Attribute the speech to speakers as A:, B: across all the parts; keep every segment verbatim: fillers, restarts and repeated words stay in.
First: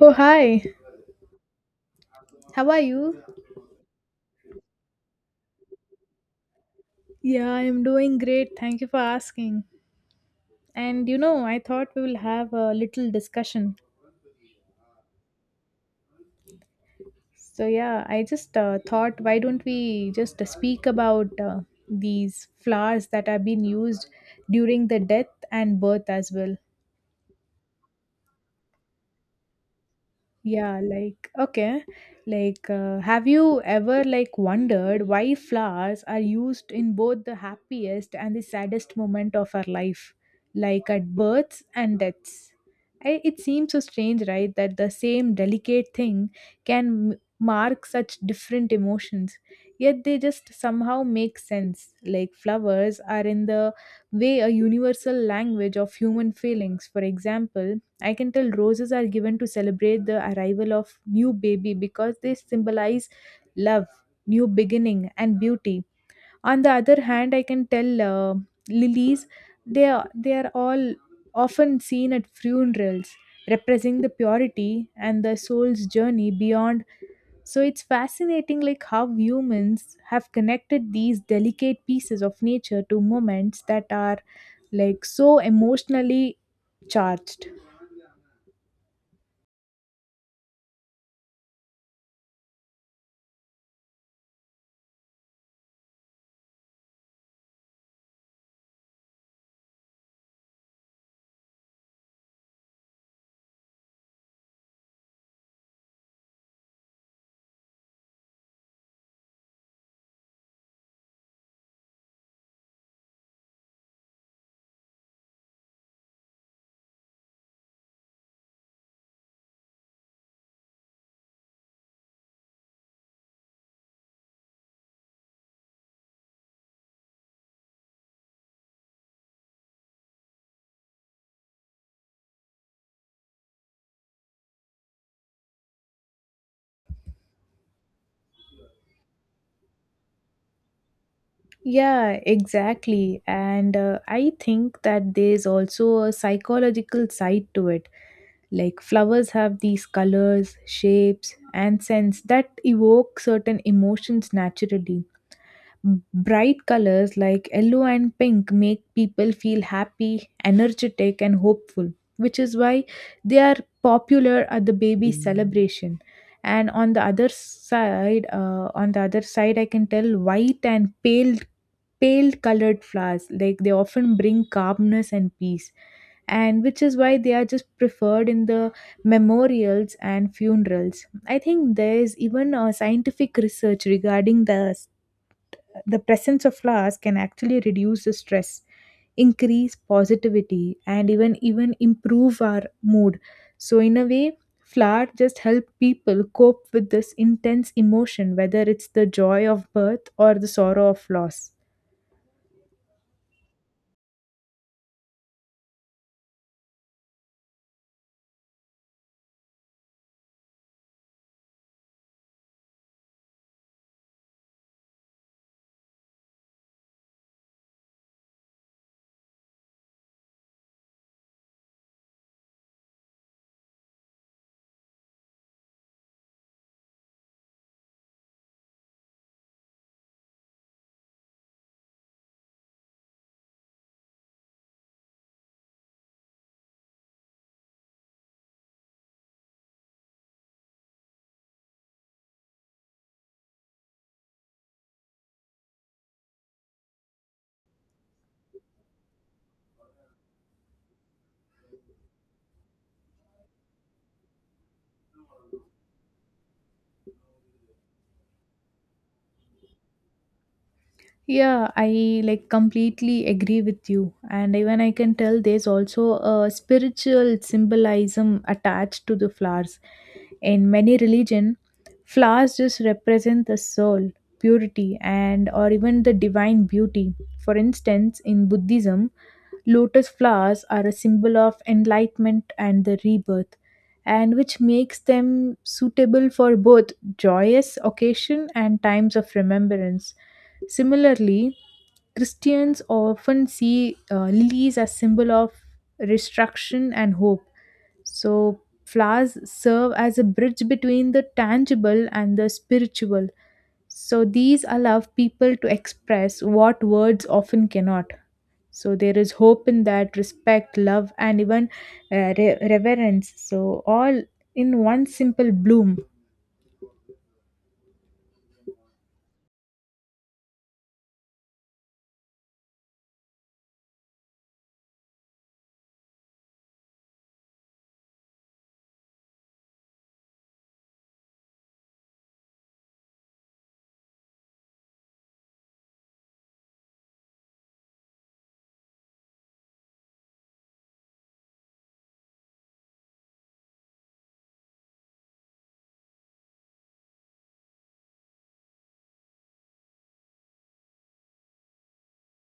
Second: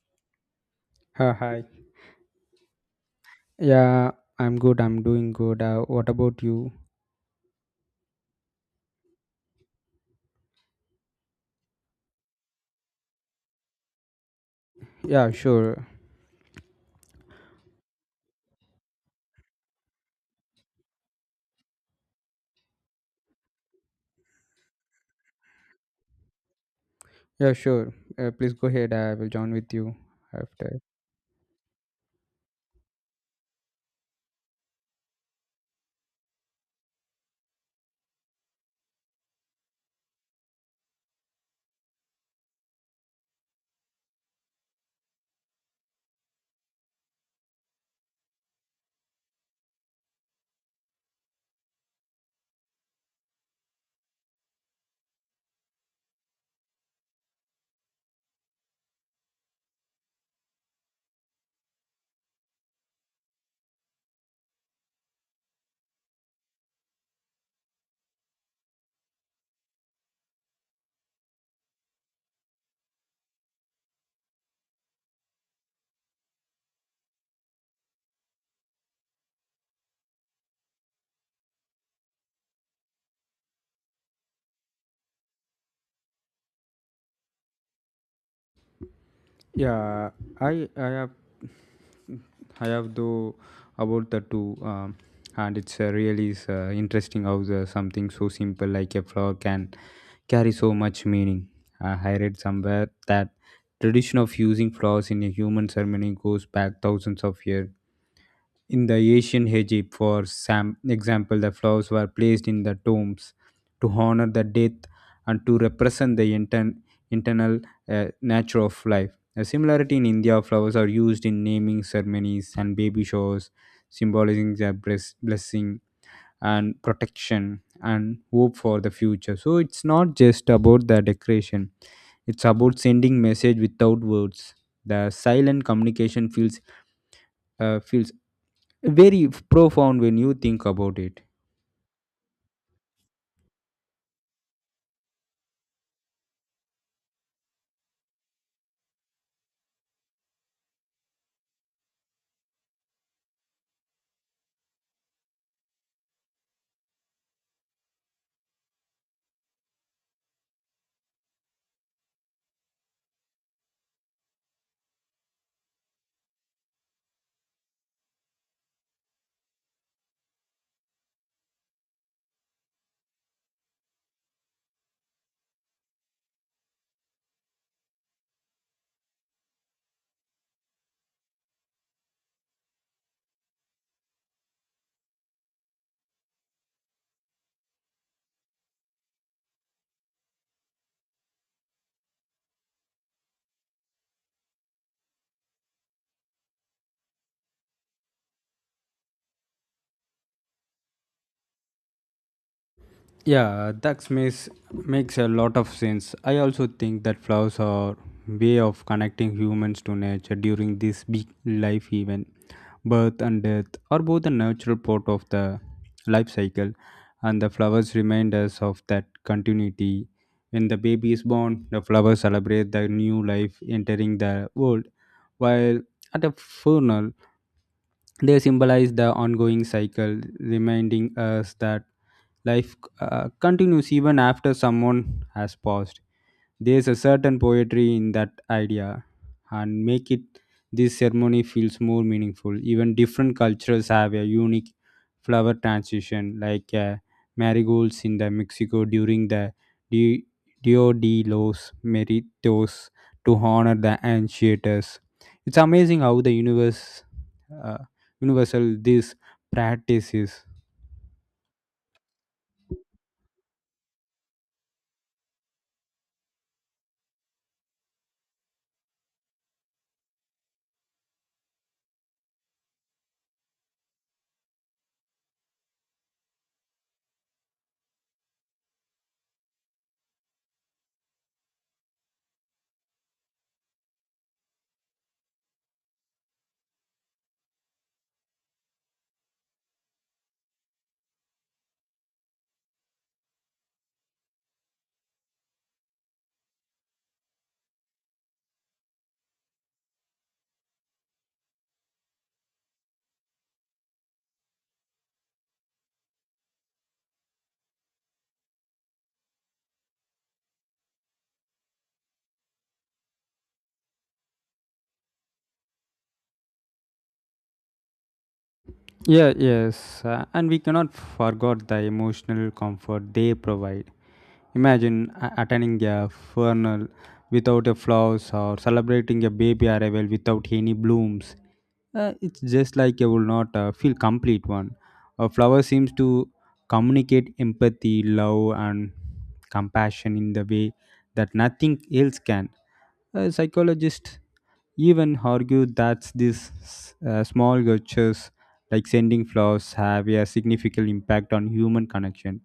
A: Oh, hi.
B: Uh, hi.
A: How are you?
B: Yeah, I'm good. I'm doing good. Uh, what about you?
A: Yeah, I'm doing great. Thank you for asking. And you know, I thought we will have a little discussion.
B: Yeah, sure.
A: So, yeah, I just uh, thought, why don't we just speak about uh, these flowers that have been used during the death and birth as well?
B: Yeah, sure. Uh, please go ahead. I will join with you
A: Yeah,
B: after.
A: like okay. Like uh, have you ever like wondered why flowers are used in both the happiest and the saddest moment of our life, like at births and deaths? I, it seems so strange, right, that the same delicate thing can m- mark such different emotions, yet they just somehow make sense. Like flowers are in the way a universal language of human feelings. For example, I can tell roses are given to celebrate the arrival of new baby because they symbolize love, new beginning and beauty. On the other hand, I can tell uh, lilies they are, they are all often seen at funerals representing the purity and the soul's journey beyond. So it's fascinating like how humans have connected these delicate pieces of nature to moments that are like so emotionally charged.
B: Yeah, I I have I have though about the two, um, and it's uh, really is, uh, interesting how the, something so simple like a flower can carry so much meaning. Uh, I read somewhere that tradition of using flowers in a human ceremony goes back thousands of years. In the ancient Egypt, for sam- example, the flowers were placed in the tombs to honor the death and to represent the inter- internal uh, nature of life. A similarity in India, flowers are used in naming ceremonies and baby showers, symbolizing their bless- blessing and protection and hope for the future. So it's not just about the decoration; it's about sending message without words. The silent communication feels uh, feels very f- profound when you think about it.
A: Yeah, exactly. And uh, I think that there's also a psychological side to it. Like flowers have these colors, shapes, and scents that evoke certain emotions naturally. Bright colors like yellow and pink make people feel happy, energetic, and hopeful, which is why they are popular at the baby celebration. And on the other side, uh, On the other side, I can tell white and pale, pale colored flowers like they often bring calmness and peace, and which is why they are just preferred in the memorials and funerals. I think there is even a scientific research regarding the the presence of flowers can actually reduce the stress, increase positivity, and even even improve our mood. So in a way, flowers just help people cope with this intense emotion, whether it's the joy of birth or the sorrow of loss.
B: Yeah, that makes makes a lot of sense. I also think that flowers are way of connecting humans to nature during this big life event. Birth and death are both a natural part of the life cycle, and the flowers remind us of that continuity. When the baby is born, the flowers celebrate the new life entering the world, while at a funeral, they symbolize the ongoing cycle, reminding us that life uh, continues even after someone has passed. There's a certain poetry in that idea, and make it this ceremony feels more meaningful. Even different cultures have a unique flower transition, like uh, marigolds in the Mexico during the Di- Dio de los Meritos to honor the ancients. It's amazing how the universe uh, universal these practices.
A: Yeah, I like completely agree with you. And even I can tell there's also a spiritual symbolism attached to the flowers. In many religion, flowers just represent the soul, purity, and or even the divine beauty. For instance, in Buddhism, lotus flowers are a symbol of enlightenment and the rebirth, and which makes them suitable for both joyous occasion and times of remembrance. Similarly, Christians often see uh, lilies as symbol of restriction and hope. So, flowers serve as a bridge between the tangible and the spiritual. So, these allow people to express what words often cannot. So, there is hope in that, respect, love, and even uh, re- reverence. So, all in one simple bloom.
B: Yeah, yes, uh, and we cannot forget the emotional comfort they provide. Imagine a- attending a funeral without a flowers or celebrating a baby arrival without any blooms. Uh, it's just like you will not uh, feel complete one. A flower seems to communicate empathy, love, and compassion in the way that nothing else can. A psychologist even argued that these uh, small gestures like sending flowers have a significant impact on human connection.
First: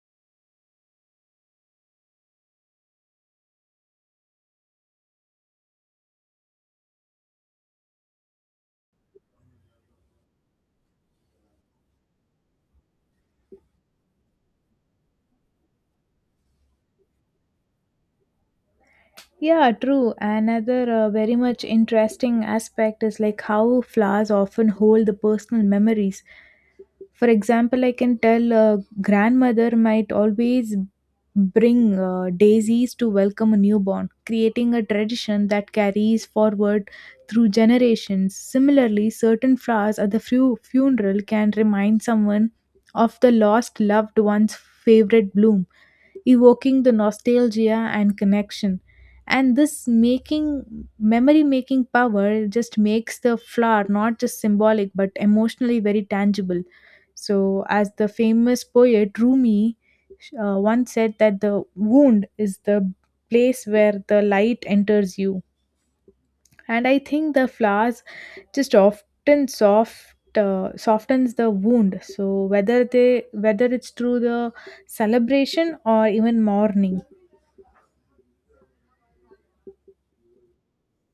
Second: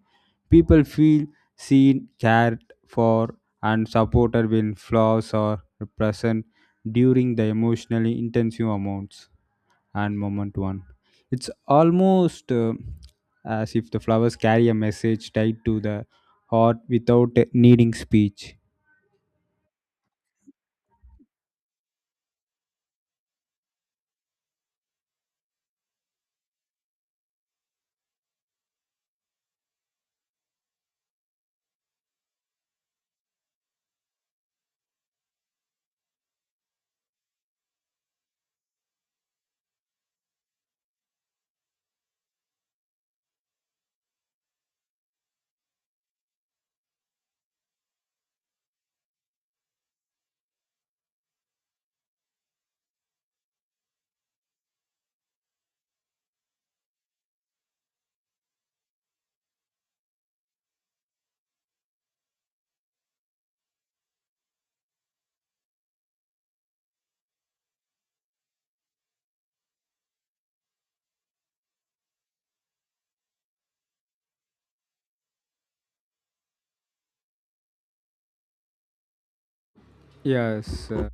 B: People feel seen, cared for, and supported when flowers are present during the emotionally intensive amounts and moment one. It's almost uh, as if the flowers carry a message tied to the heart without needing speech.
A: Yeah, true. Another uh, very much interesting aspect is like how flowers often hold the personal memories. For example, I can tell uh, grandmother might always bring uh, daisies to welcome a newborn, creating a tradition that carries forward through generations. Similarly, certain flowers at the fu- funeral can remind someone of the lost loved one's favorite bloom, evoking the nostalgia and connection, and this making memory making power just makes the flower not just symbolic but emotionally very tangible. So as the famous poet Rumi uh, once said, that the wound is the place where the light enters you. And I think the flowers just often soft uh, softens the wound, so whether they whether it's through the celebration or even mourning.
B: Yes, uh,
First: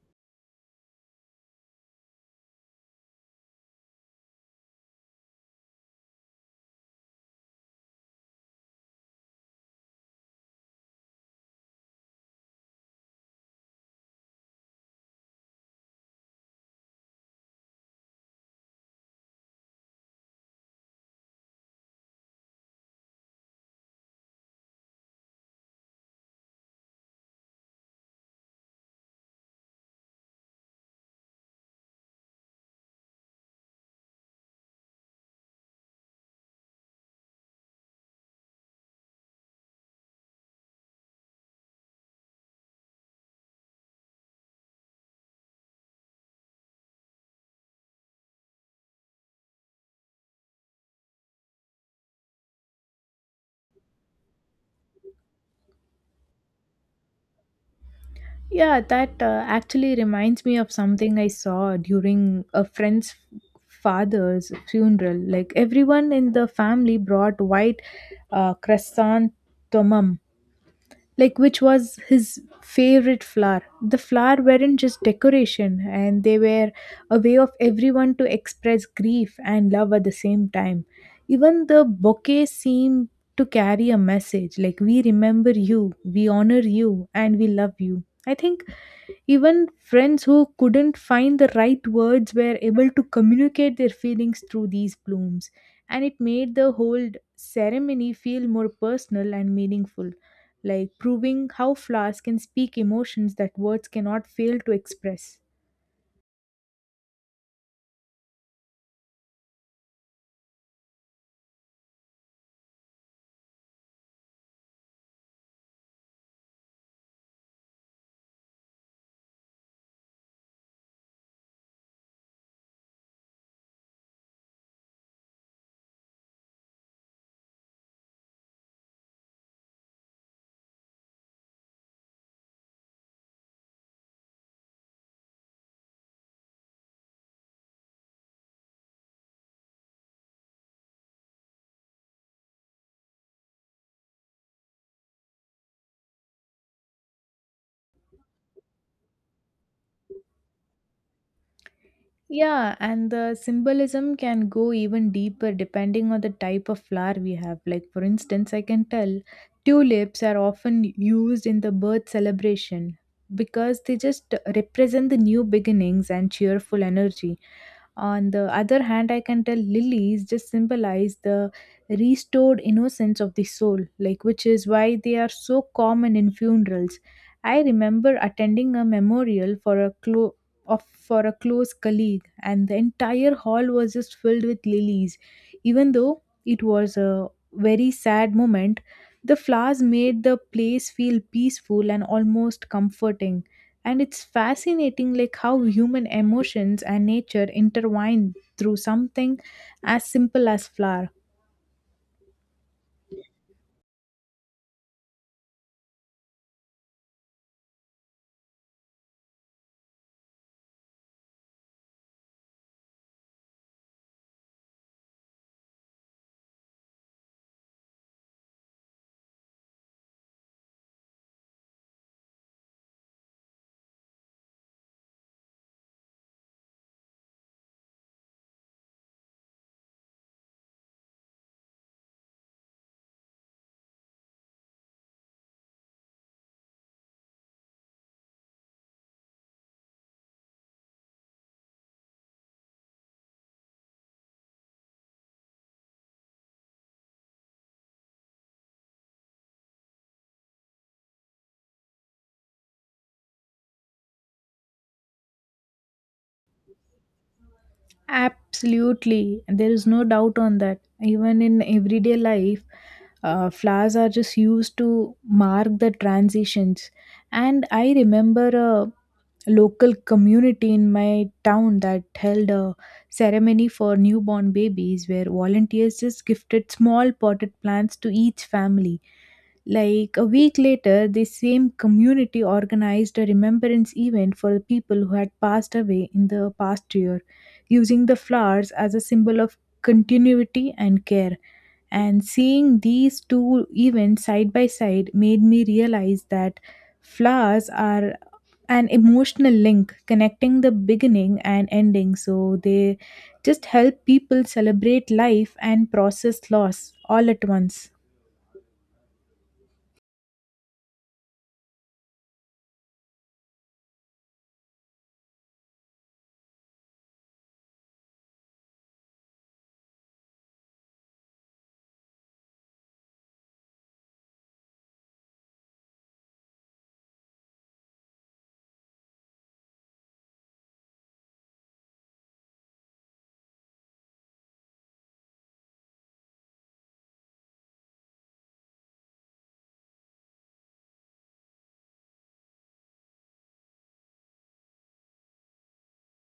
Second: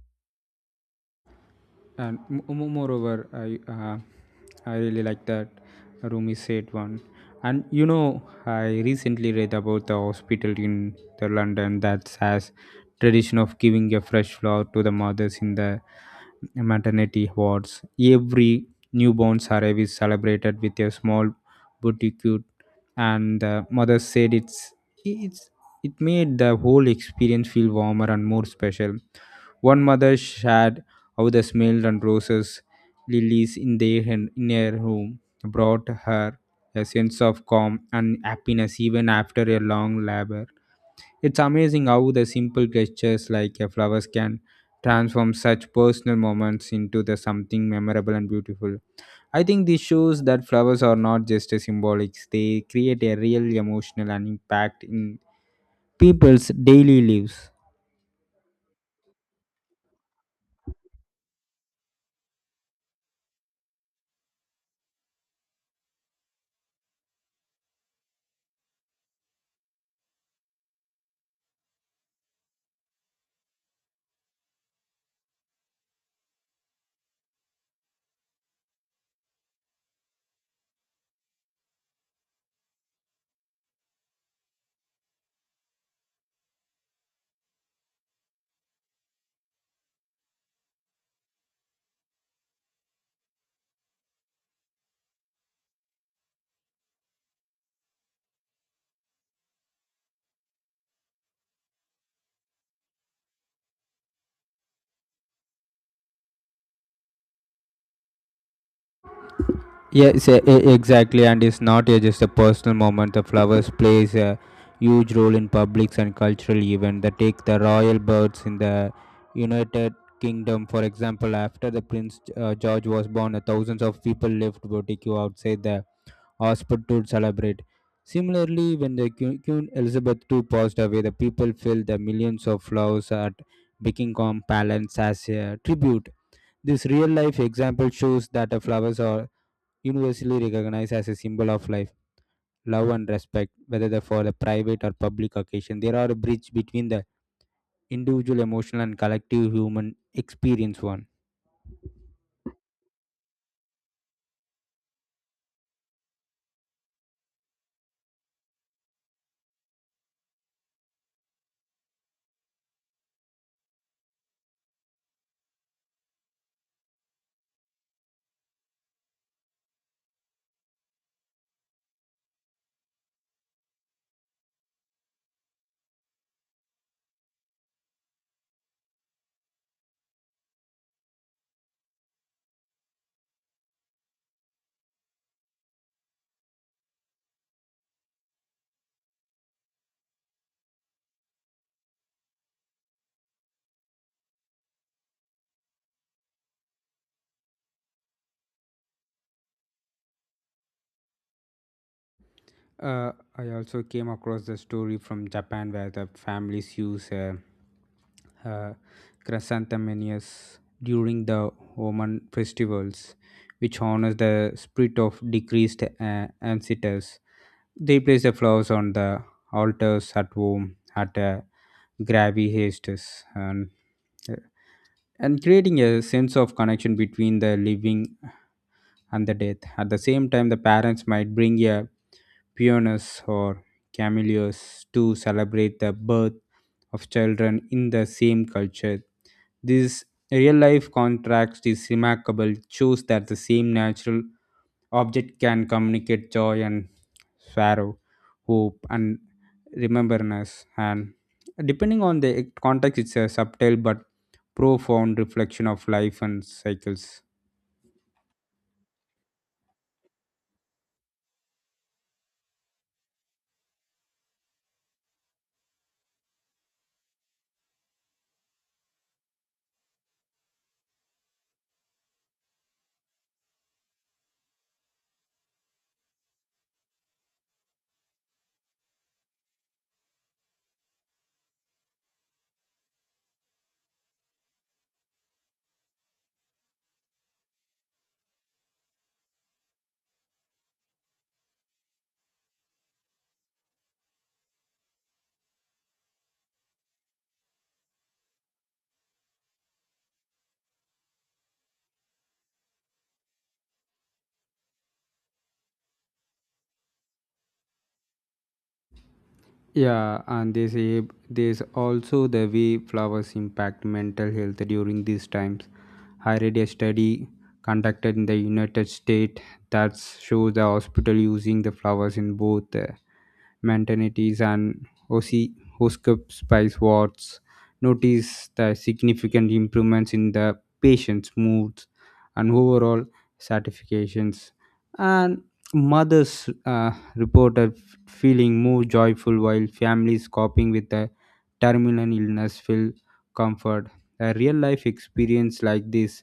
B: and moreover i uh, i really like that Rumi said one. And you know, I recently read about the hospital in the London that has tradition of giving a fresh flower to the mothers in the maternity wards. Every newborn arrival is celebrated with a small bouquet, and the mother said it's it's it made the whole experience feel warmer and more special. One mother shared how the smell and roses, lilies in their hen- in her room brought her a sense of calm and happiness even after a long labor. It's amazing how the simple gestures like a flowers can transform such personal moments into the something memorable and beautiful. I think this shows that flowers are not just a symbolics; they create a real emotional and impact in people's daily lives.
A: Yeah, that uh, actually reminds me of something I saw during a friend's father's funeral. Like everyone in the family brought white uh, cresson tomum, like which was his favorite flower. The flower weren't just decoration, and they were a way of everyone to express grief and love at the same time. Even the bouquet seemed to carry a message, like we remember you, we honor you, and we love you. I think even friends who couldn't find the right words were able to communicate their feelings through these blooms, and it made the whole ceremony feel more personal and meaningful, like proving how flowers can speak emotions that words cannot fail to express.
B: Yes, e- e- exactly, and it's not uh, just a personal moment. The flowers plays a huge role in publics and cultural events. They take the royal birds in the United Kingdom, for example. After the Prince uh, George was born, uh, thousands of people left boutique outside the hospital to celebrate. Similarly, when the Queen Queen Elizabeth the second passed away, the people filled the millions of flowers at Buckingham Palace as a tribute. This real-life example shows that the flowers are universally recognized as a symbol of life, love, and respect, whether they're for the private or public occasion. They are a bridge between the individual emotional and collective human experience. One.
A: Yeah, and the symbolism can go even deeper depending on the type of flower we have. Like, for instance, I can tell tulips are often used in the birth celebration because they just represent the new beginnings and cheerful energy. On the other hand, I can tell lilies just symbolize the restored innocence of the soul, like which is why they are so common in funerals. I remember attending a memorial for a clo- of for a close colleague, and the entire hall was just filled with lilies. Even though it was a very sad moment, the flowers made the place feel peaceful and almost comforting. And it's fascinating like how human emotions and nature intertwine through something as simple as flower.
B: Uh, I also came across the story from Japan where the families use uh, uh, chrysanthemums during the Roman festivals, which honors the spirit of deceased uh, ancestors. They place the flowers on the altars at home at uh, gravy hastes and uh, and creating a sense of connection between the living and the dead. At the same time, the parents might bring a peonies or camellias to celebrate the birth of children in the same culture. This real life contrast is remarkable, shows that the same natural object can communicate joy and sorrow, hope and remembrance. And depending on the context, it's a subtle but profound reflection of life and cycles.
A: Absolutely, there is no doubt on that. Even in everyday life, uh, flowers are just used to mark the transitions. And I remember a local community in my town that held a ceremony for newborn babies where volunteers just gifted small potted plants to each family. Like a week later, the same community organized a remembrance event for the people who had passed away in the past year, using the flowers as a symbol of continuity and care. And seeing these two events side by side made me realize that flowers are an emotional link connecting the beginning and ending. So they just help people celebrate life and process loss all at once.
B: Yeah, and they say there's also the way flowers impact mental health during these times. I a study conducted in the United States that shows the hospital using the flowers in both uh, maternities and O C spice wards. Notice the significant improvements in the patient's moods and overall satisfactions. And mothers uh, reported f- feeling more joyful while families coping with the terminal illness feel comfort. A real life experience like this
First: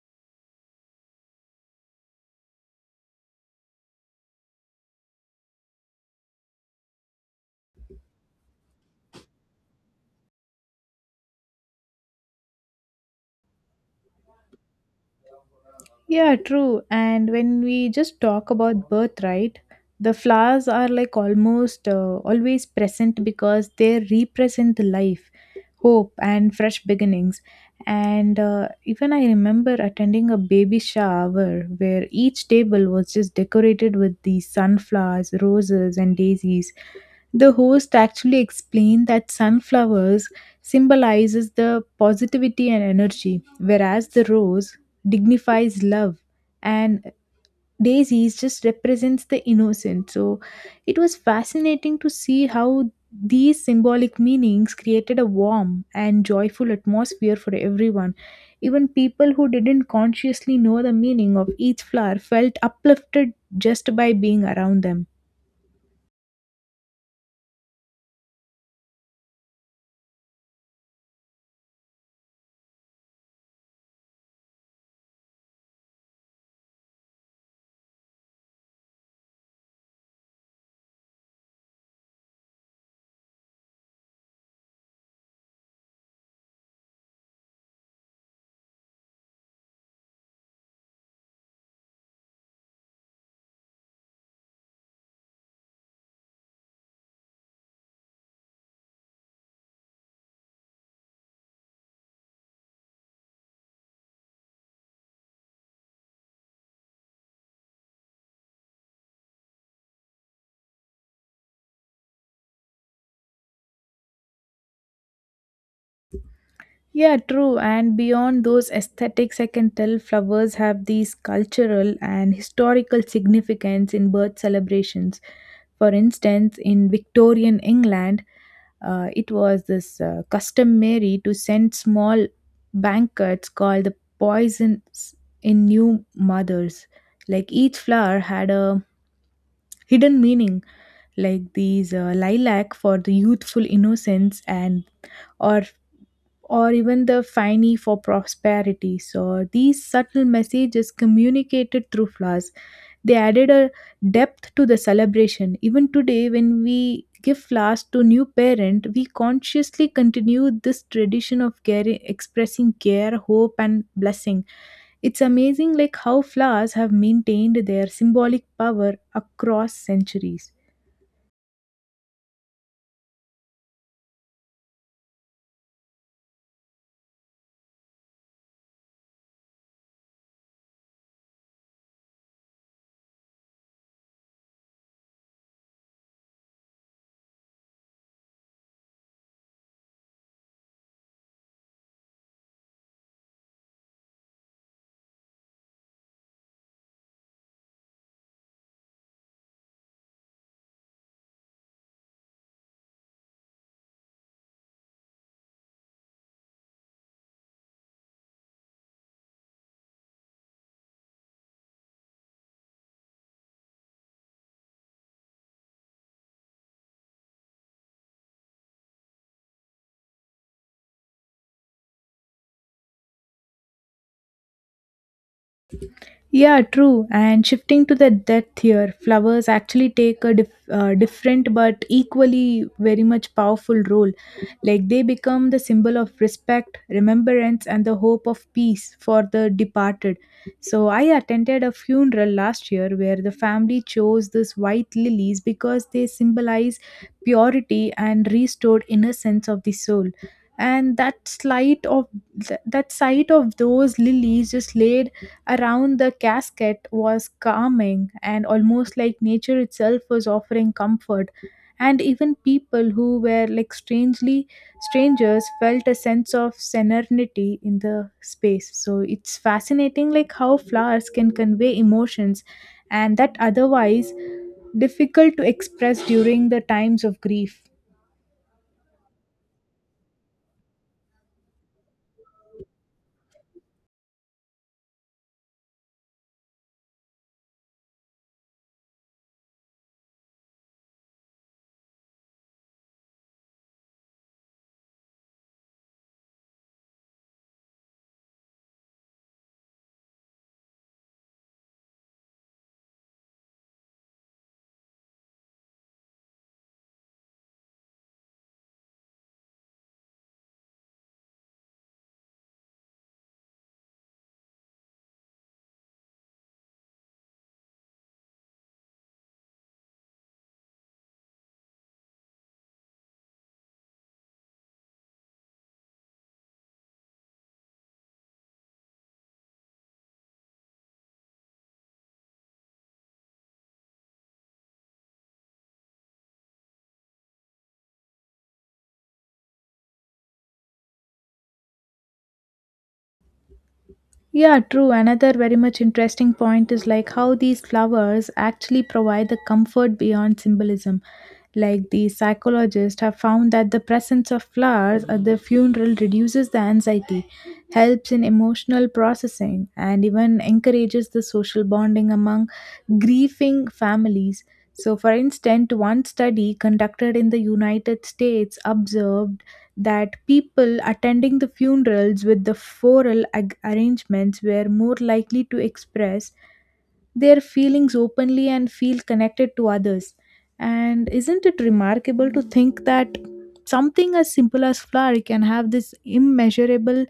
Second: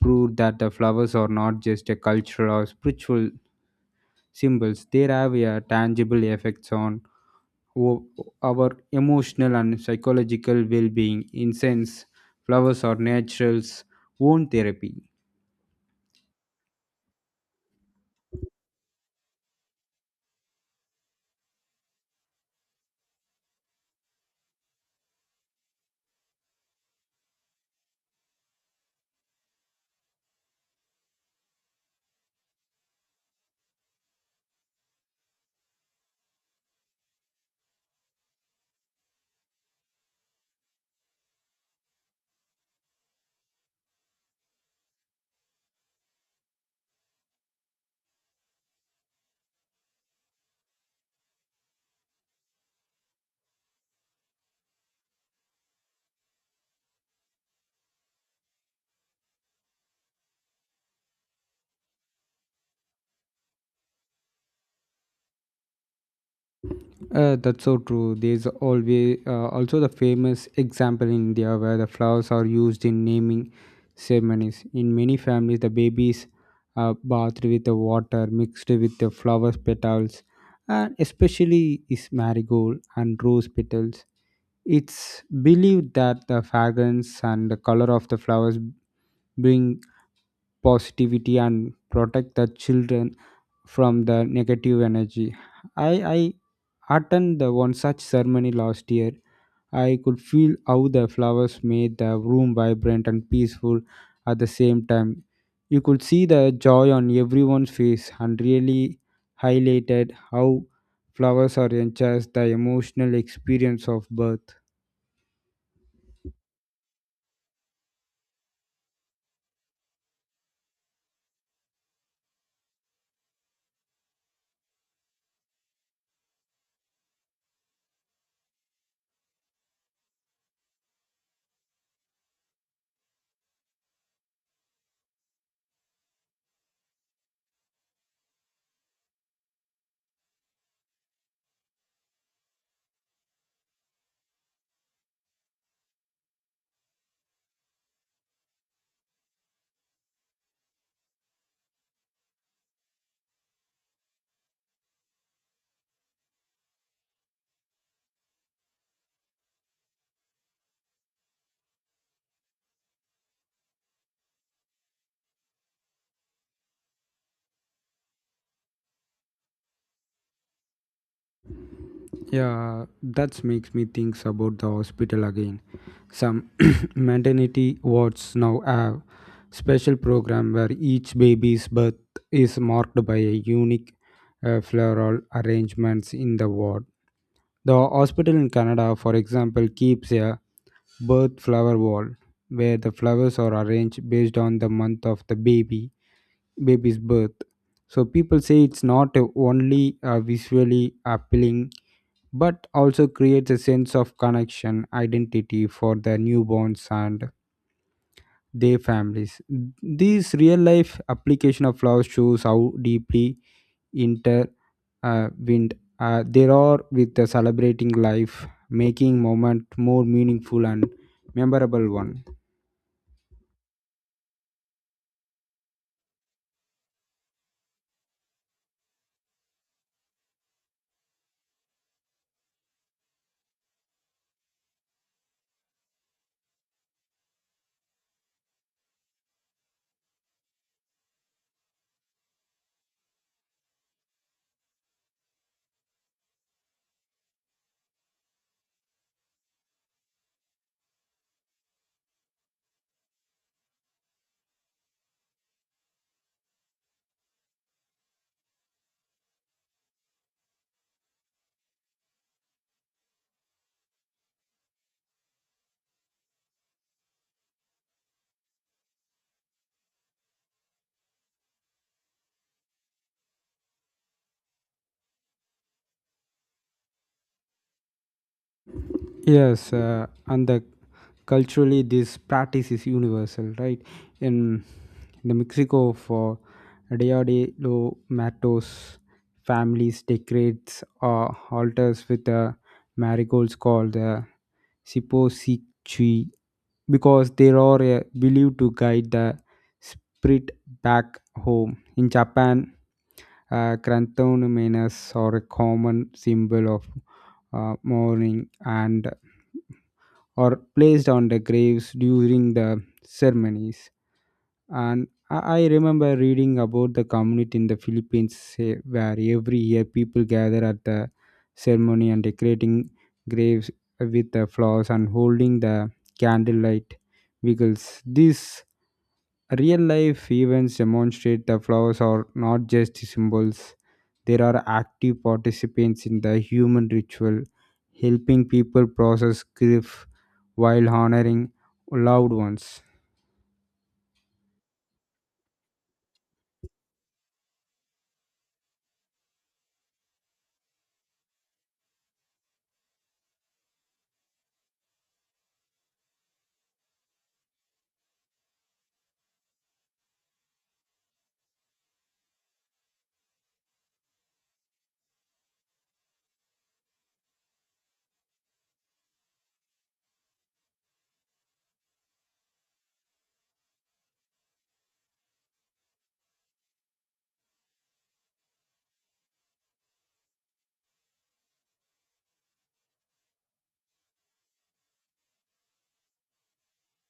B: proved that the flowers are not just a cultural or spiritual symbols, they have a tangible effects on o- our emotional and psychological well being. In sense, flowers are nature's own therapy.
A: Yeah, true. And when we just talk about birth, right? The flowers are like almost uh, always present because they represent life, hope, and fresh beginnings. And uh, even I remember attending a baby shower where each table was just decorated with these sunflowers, roses, and daisies. The host actually explained that sunflowers symbolizes the positivity and energy, whereas the rose dignifies love and daisies just represents the innocent. So it was fascinating to see how these symbolic meanings created a warm and joyful atmosphere for everyone. Even people who didn't consciously know the meaning of each flower felt uplifted just by being around them.
B: Uh, that's so true. There's always uh, also the famous example in India where the flowers are used in naming ceremonies. In many families, the babies are bathed with the water mixed with the flowers petals, and especially is marigold and rose petals. It's believed that the fragrance and the color of the flowers bring positivity and protect the children from the negative energy. I I attend the one such ceremony last year. I could feel how the flowers made the room vibrant and peaceful at the same time. You could see the joy on everyone's face and really highlighted how flowers are enhanced the emotional experience of birth.
A: Yeah, true. And beyond those aesthetics, I can tell flowers have these cultural and historical significance in birth celebrations. For instance, in Victorian England, uh, it was this uh, customary to send small banquets called the poisons in new mothers. Like each flower had a hidden meaning, like these uh, lilac for the youthful innocence and or or even the "Fini for prosperity." So these subtle messages communicated through flowers. They added a depth to the celebration. Even today, when we give flowers to new parent, we consciously continue this tradition of care, expressing care, hope, and blessing. It's amazing, like how flowers have maintained their symbolic power across centuries.
B: Yeah, that makes me think about the hospital again. Some maternity wards now have special program where each baby's birth is marked by a unique uh, floral arrangements in the ward. The hospital in Canada, for example, keeps a birth flower wall where the flowers are arranged based on the month of the baby baby's birth. So people say it's not uh, only uh, visually appealing but also creates a sense of connection, identity for the newborns and their families. This real life application of love shows how deeply intertwined uh, wind, uh, there are with the celebrating life, making moment more meaningful and memorable one.
A: Yeah, true. And shifting to the depth here, flowers actually take a dif- uh, different but equally very much powerful role. Like they become the symbol of respect, remembrance, and the hope of peace for the departed. So I attended a funeral last year where the family chose these white lilies because they symbolize purity and restored innocence of the soul. And that sight of th- that sight of those lilies just laid around the casket was calming, and almost like nature itself was offering comfort. And even people who were like strangely strangers felt a sense of serenity in the space. So it's fascinating like how flowers can convey emotions, and that otherwise difficult to express during the times of grief.
B: Yes, uh, and the culturally this practice is universal, right? In the Mexico for Dia de los Matos, families decorates uh, altars with the marigolds called the Siposichui because they are uh, believed to guide the spirit back home. In Japan, uh, chrysanthemums are a common symbol of uh, mourning and or placed on the graves during the ceremonies. And I I remember reading about the community in the Philippines eh, where every year people gather at the ceremony and decorating graves with the flowers and holding the candlelight vigils. This real life events demonstrate the flowers are not just symbols, there are active participants in the human ritual, helping people process grief while honoring loved ones.
A: Yeah, true. Another very much interesting point is like how these flowers actually provide the comfort beyond symbolism. Like the psychologists have found that the presence of flowers at the funeral reduces the anxiety, helps in emotional processing, and even encourages the social bonding among grieving families. So, for instance, one study conducted in the United States observed that people attending the funerals with the floral ag- arrangements were more likely to express their feelings openly and feel connected to others. And isn't it remarkable to think that something as simple as flower can have this immeasurable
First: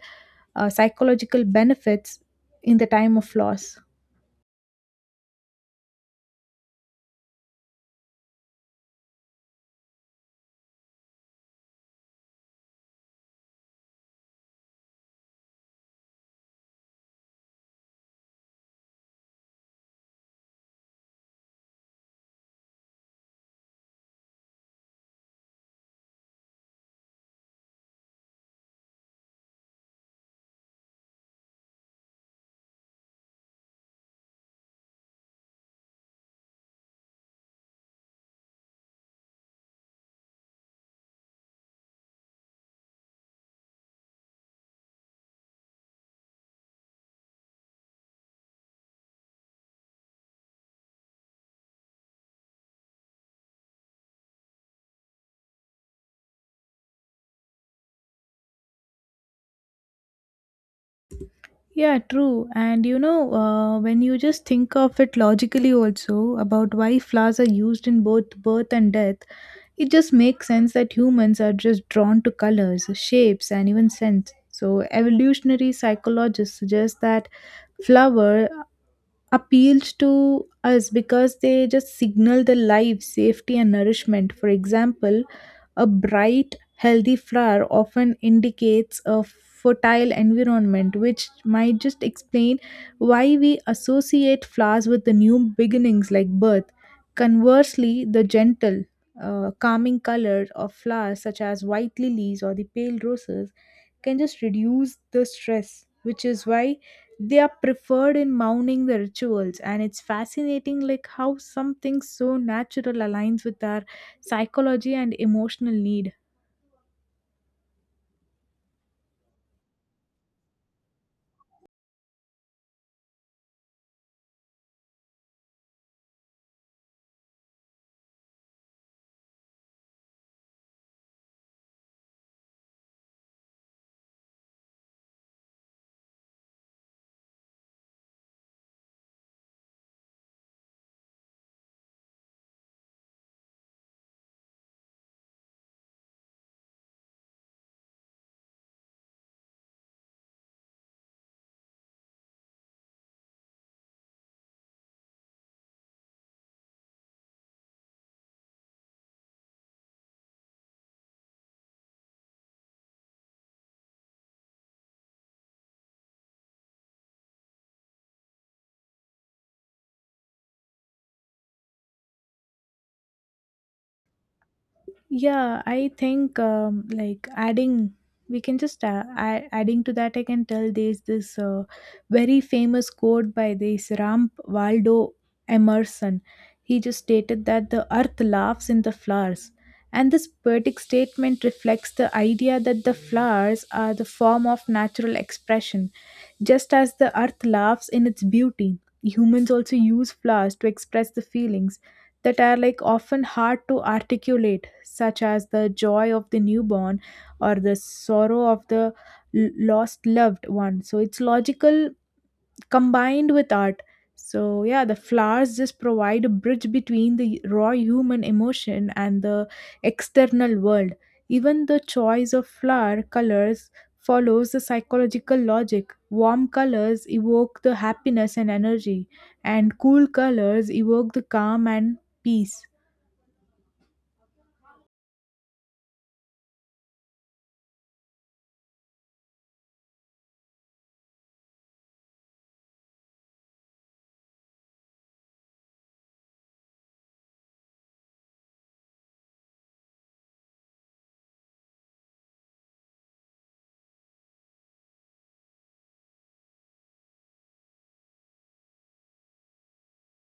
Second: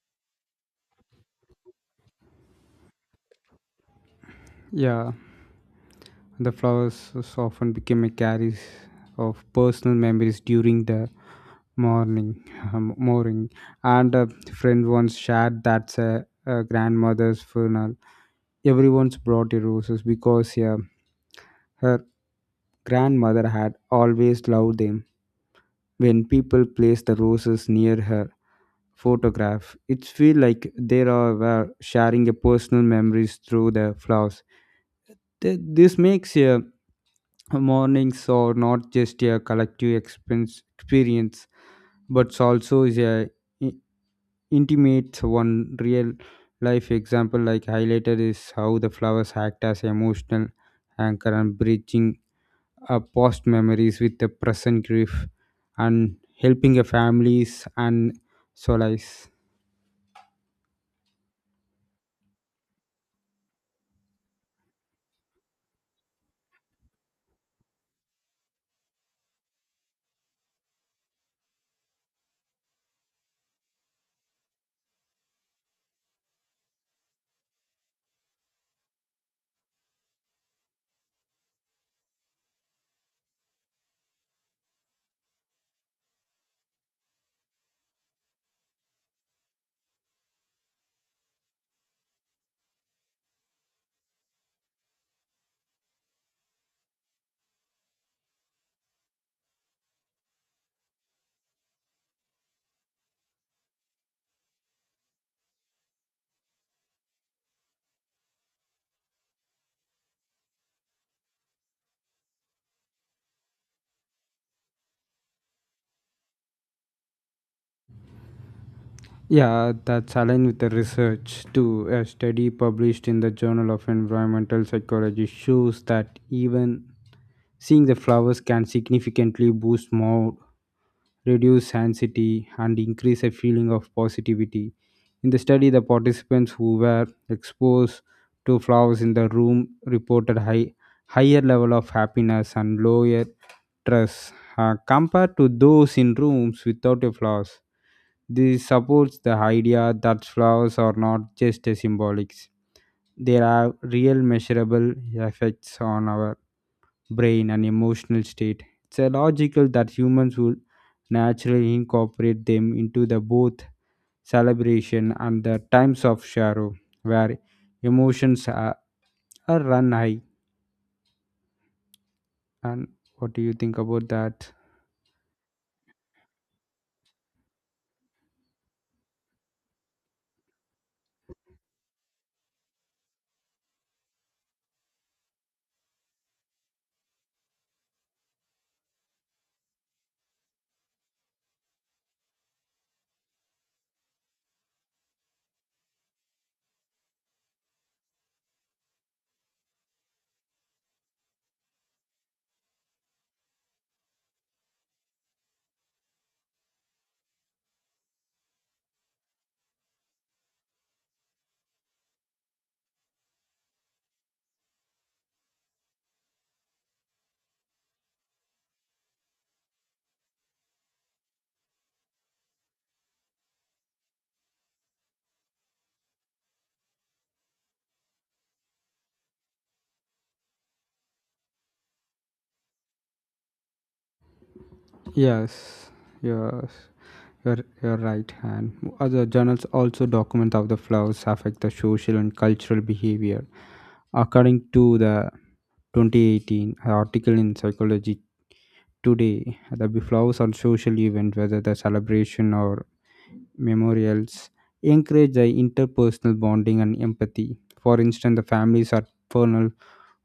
A: uh, psychological benefits in the time of loss?
B: Yeah. The flowers often became a carries of personal memories during the morning, morning. And a friend once shared that a, a grandmother's funeral. Everyone's brought a roses because yeah, her grandmother had always loved them. When people placed the roses near her photograph, it feel like they are were sharing a personal memories through the flowers. Th- This makes a mornings are not just a collective expense experience but also is a i- intimate one. Real life example like highlighted is how the flowers act as emotional anchor and bridging uh, past memories with the present grief and helping a families and solace.
A: Yeah, true. And you know, uh, when you just think of it logically, also about why flowers are used in both birth and death, it just makes sense that humans are just drawn to colors, shapes, and even scents. So, evolutionary psychologists suggest that flower appeals to us because they just signal the life, safety, and nourishment. For example, a bright, healthy flower often indicates a fertile environment, which might just explain why we associate flowers with the new beginnings like birth. Conversely, the gentle, uh, calming color of flowers such as white lilies or the pale roses can just reduce the stress, which is why they are preferred in mounting the rituals. And it's fascinating, like how something so natural aligns with our psychology and emotional need.
B: Yeah, that's aligned with the research too. A study published in the journal of environmental psychology shows that even seeing the flowers can significantly boost mood, reduce anxiety, and increase a feeling of positivity. In the study, the participants who were exposed to flowers in the room reported high, higher level of happiness and lower stress uh, compared to those in rooms without a flowers. This supports the idea that flowers are not just a symbolics; they have real measurable effects on our brain and emotional state. It's a logical that humans will naturally incorporate them into the both celebration and the times of sorrow, where emotions are, are run high. And what do you think about that?
A: Yeah, I think um, like adding, we can just uh, add, adding to that. I can tell there's this uh, very famous quote by this Ram Waldo Emerson. He just stated that the earth laughs in the flowers, and this poetic statement reflects the idea that the flowers are the form of natural expression just as the earth laughs in its beauty, humans also use flowers to express the feelings that are like often hard to articulate, such as the joy of the newborn or the sorrow of the l- lost loved one. So it's logical combined with art. So, yeah, the flowers just provide a bridge between the raw human emotion and the external world. Even the choice of flower colors follows the psychological logic. Warm colors evoke the happiness and energy, and cool colors evoke the calm and peace.
B: Yes, yes, you're you're right. And other journals also document how the flowers affect the social and cultural behavior. According to the twenty eighteen article in psychology today, the beflows on social event whether the celebration or memorials encourage the interpersonal bonding and empathy. For instance, the families at funeral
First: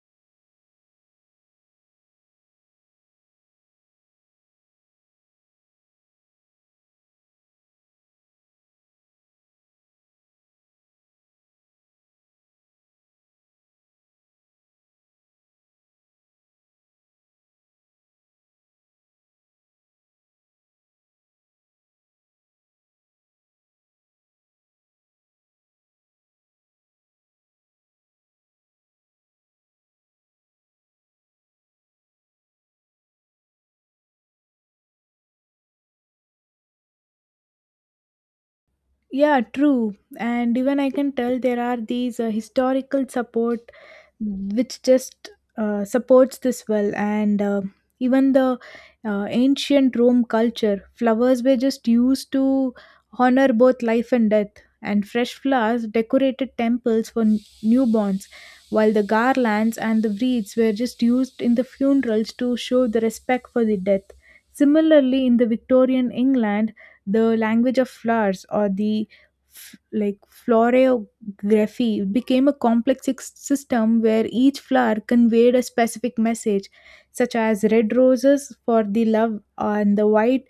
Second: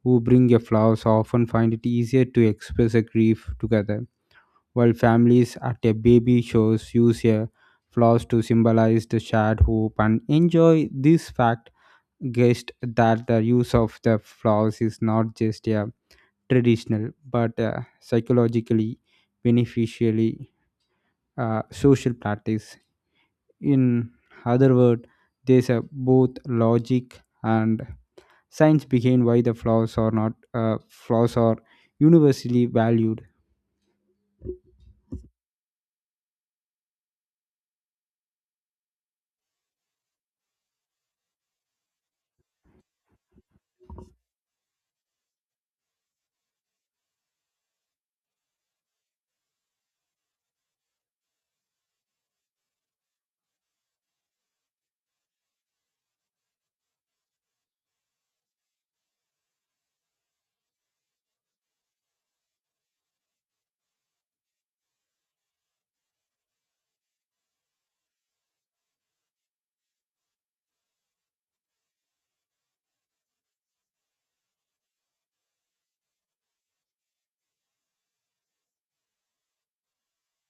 B: who bring a flowers often find it easier to express a grief together, while families at a baby shows use a flowers to symbolize the shared hope and enjoy. This fact guessed that the use of the flowers is not just a traditional but uh, psychologically beneficially uh, social practice. In other words, there's a both logic and science behind why the flaws are not uh, flaws are universally valued.
A: Yeah, true. And even I can tell there are these uh, historical support which just uh, supports this well. And uh, even the uh, ancient Rome culture, flowers were just used to honor both life and death. And fresh flowers decorated temples for n- newborns, while the garlands and the wreaths were just used in the funerals to show the respect for the death. Similarly, in the Victorian England, the language of flowers or the f- like florography became a complex ex- system where each flower conveyed a specific message such as red roses for the love and the white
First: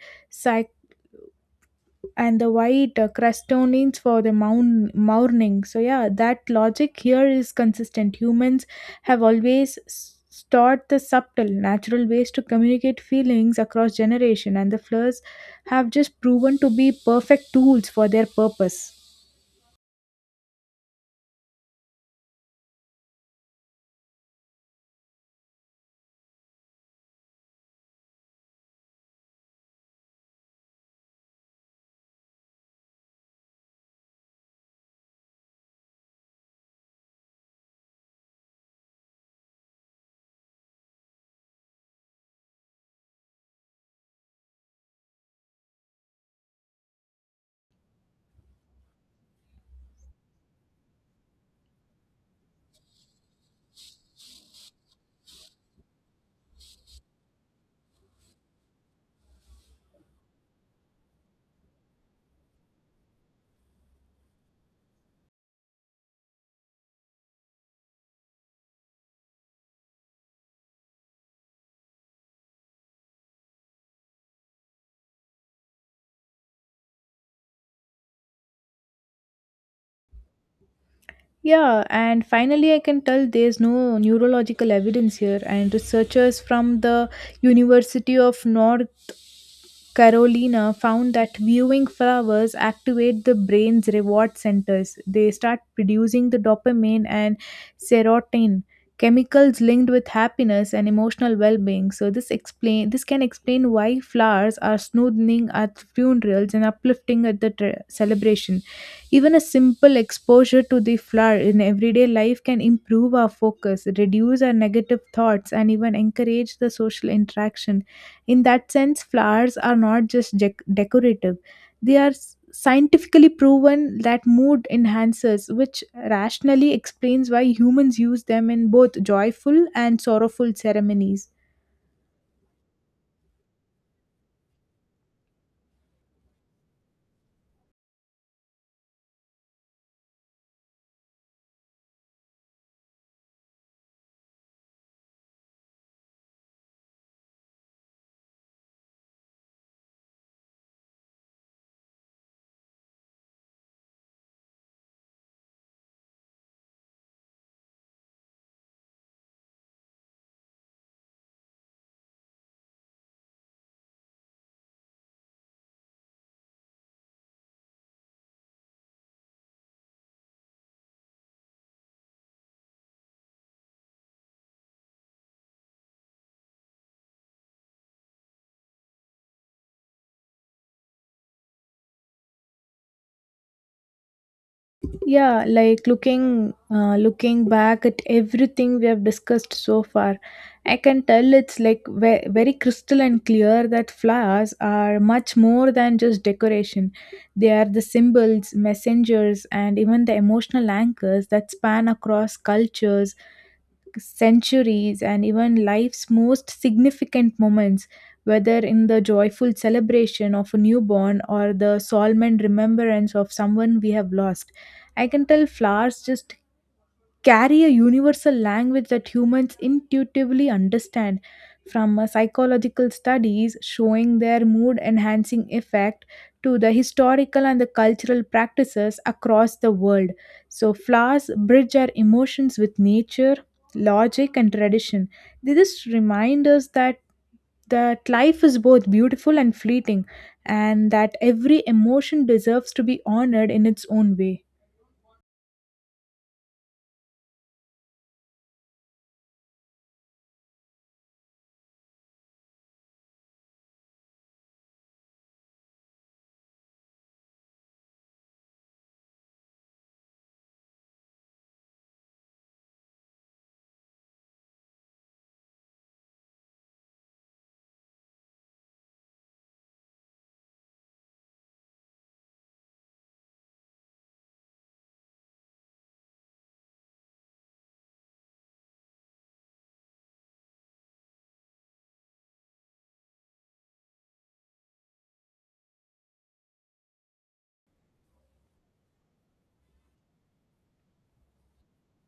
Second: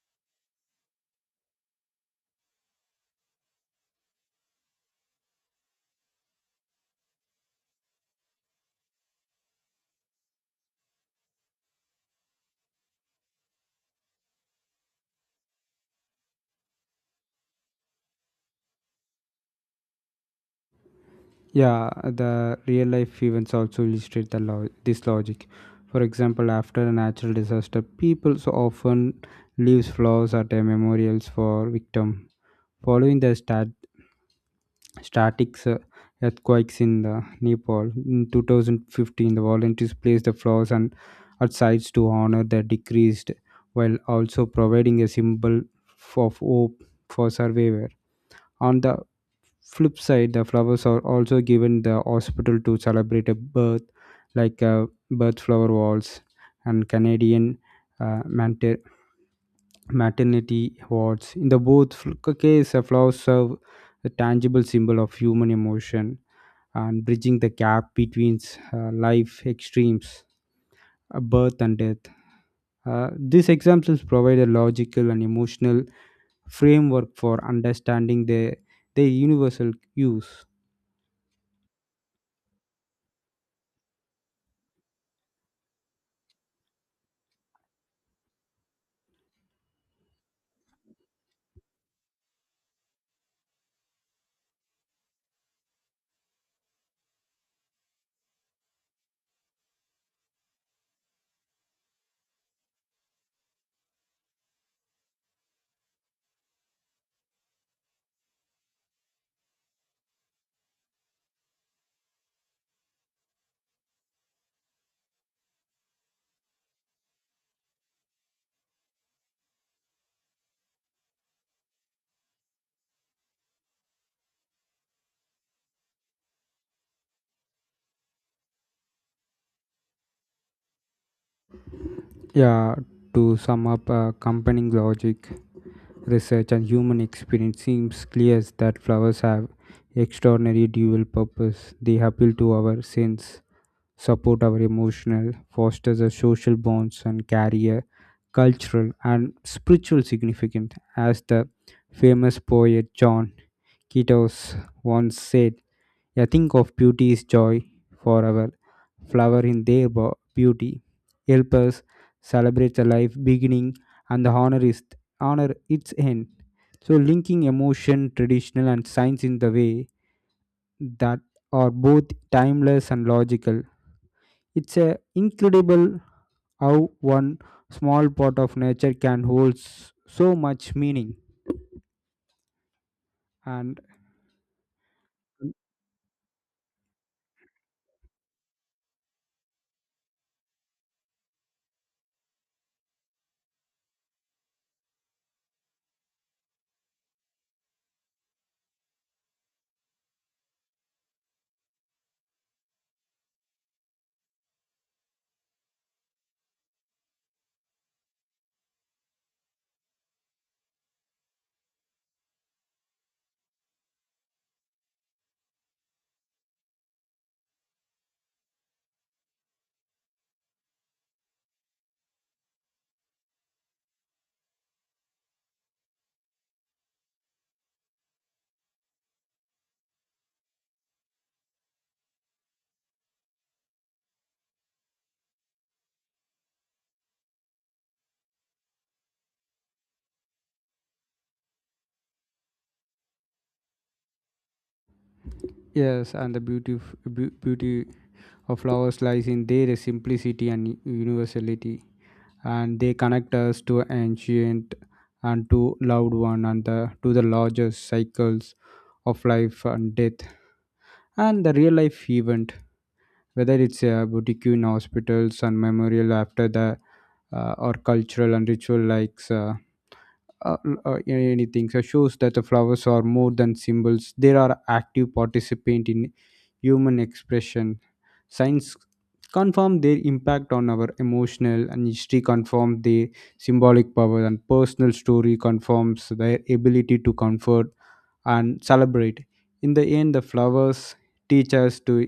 A: and the white uh, crustonines for the mound morning. So yeah, that logic here is consistent. Humans have always s- stored the subtle, natural ways to communicate feelings across generation, and the flowers have just proven to be perfect tools for their purpose.
B: Yeah, the real life events also illustrate the lo- this logic. For example, after a natural disaster, people so often leaves flowers at a memorials for victim. Following the stat- Static uh, earthquakes in the Nepal in two thousand fifteen, the volunteers placed the flowers and at sites to honor the deceased, while also providing a symbol f- of hope for survivor. On the flip side, the flowers are also given the hospital to celebrate a birth, like uh, birth flower walls and Canadian uh, manter- maternity wards. In the both fl- case, uh, flowers serve a tangible symbol of human emotion and bridging the gap between uh, life extremes, uh, birth and death. Uh, these examples provide a logical and emotional framework for understanding the their universal use.
A: Yeah, and finally, I can tell there's no neurological evidence here, and researchers from the University of North Carolina found that viewing flowers activate the brain's reward centers. They start producing the dopamine and serotonin, chemicals linked with happiness and emotional well-being. So this explain this can explain why flowers are soothing at funerals and uplifting at the tr celebration. Even a simple exposure to the flower in everyday life can improve our focus, reduce our negative thoughts, and even encourage the social interaction in that sense, flowers are not just dec- decorative, they are s- scientifically proven that mood enhancers, which rationally explains why humans use them in both joyful and sorrowful ceremonies.
B: Yeah, to sum up uh, accompanying logic, research, and human experience seems clear that flowers have extraordinary dual purpose. They appeal to our sense, support our emotional, fosters our social bonds, and carry a cultural and spiritual significance. As the famous poet John Keats once said, "I think of beauty is joy for our flower in their bo- beauty. Help us celebrate the life beginning and the honor is honor its end." So, linking emotion, traditional, and science in the way that are both timeless and logical. It's a incredible how one small part of nature can hold s- so much meaning. And
A: Yeah, like looking uh, looking back at everything we have discussed so far, I can tell it's like ve- very crystal and clear that flowers are much more than just decoration. They are the symbols, messengers, and even the emotional anchors that span across cultures, centuries, and even life's most significant moments, whether in the joyful celebration of a newborn or the solemn remembrance of someone we have lost. I can tell flowers just carry a universal language that humans intuitively understand, from uh, psychological studies showing their mood enhancing effect to the historical and the cultural practices across the world. So flowers bridge our emotions with nature, logic, and tradition. They just remind us that that life is both beautiful and fleeting, and that every emotion deserves to be honored in its own way.
B: yes, and the beauty of, beau- beauty of flowers lies in their simplicity and universality, and they connect us to ancient and to loved one and the, to the larger cycles of life and death. And the real life event whether it's a boutique in hospitals and memorial after the uh, or cultural and ritual likes uh, uh, uh, anything so shows that the flowers are more than symbols. They are active participant in human expression. Science confirm their impact on our emotional and history confirm their symbolic power and personal story confirms their ability to comfort and celebrate. In the end, the flowers teach us to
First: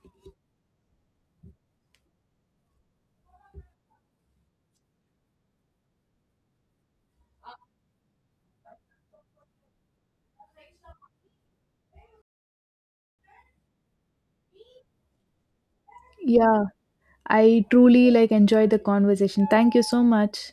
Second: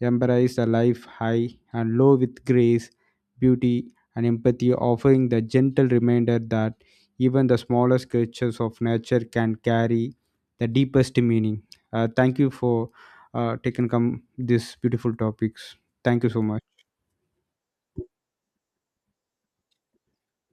B: embrace the life high and low with grace, beauty, and empathy, offering the gentle reminder that even the smallest creatures of nature can carry the deepest meaning. Uh, thank you for uh, taking come these beautiful topics. Thank you so much.
A: Yeah, I truly like enjoyed the conversation. Thank you so much.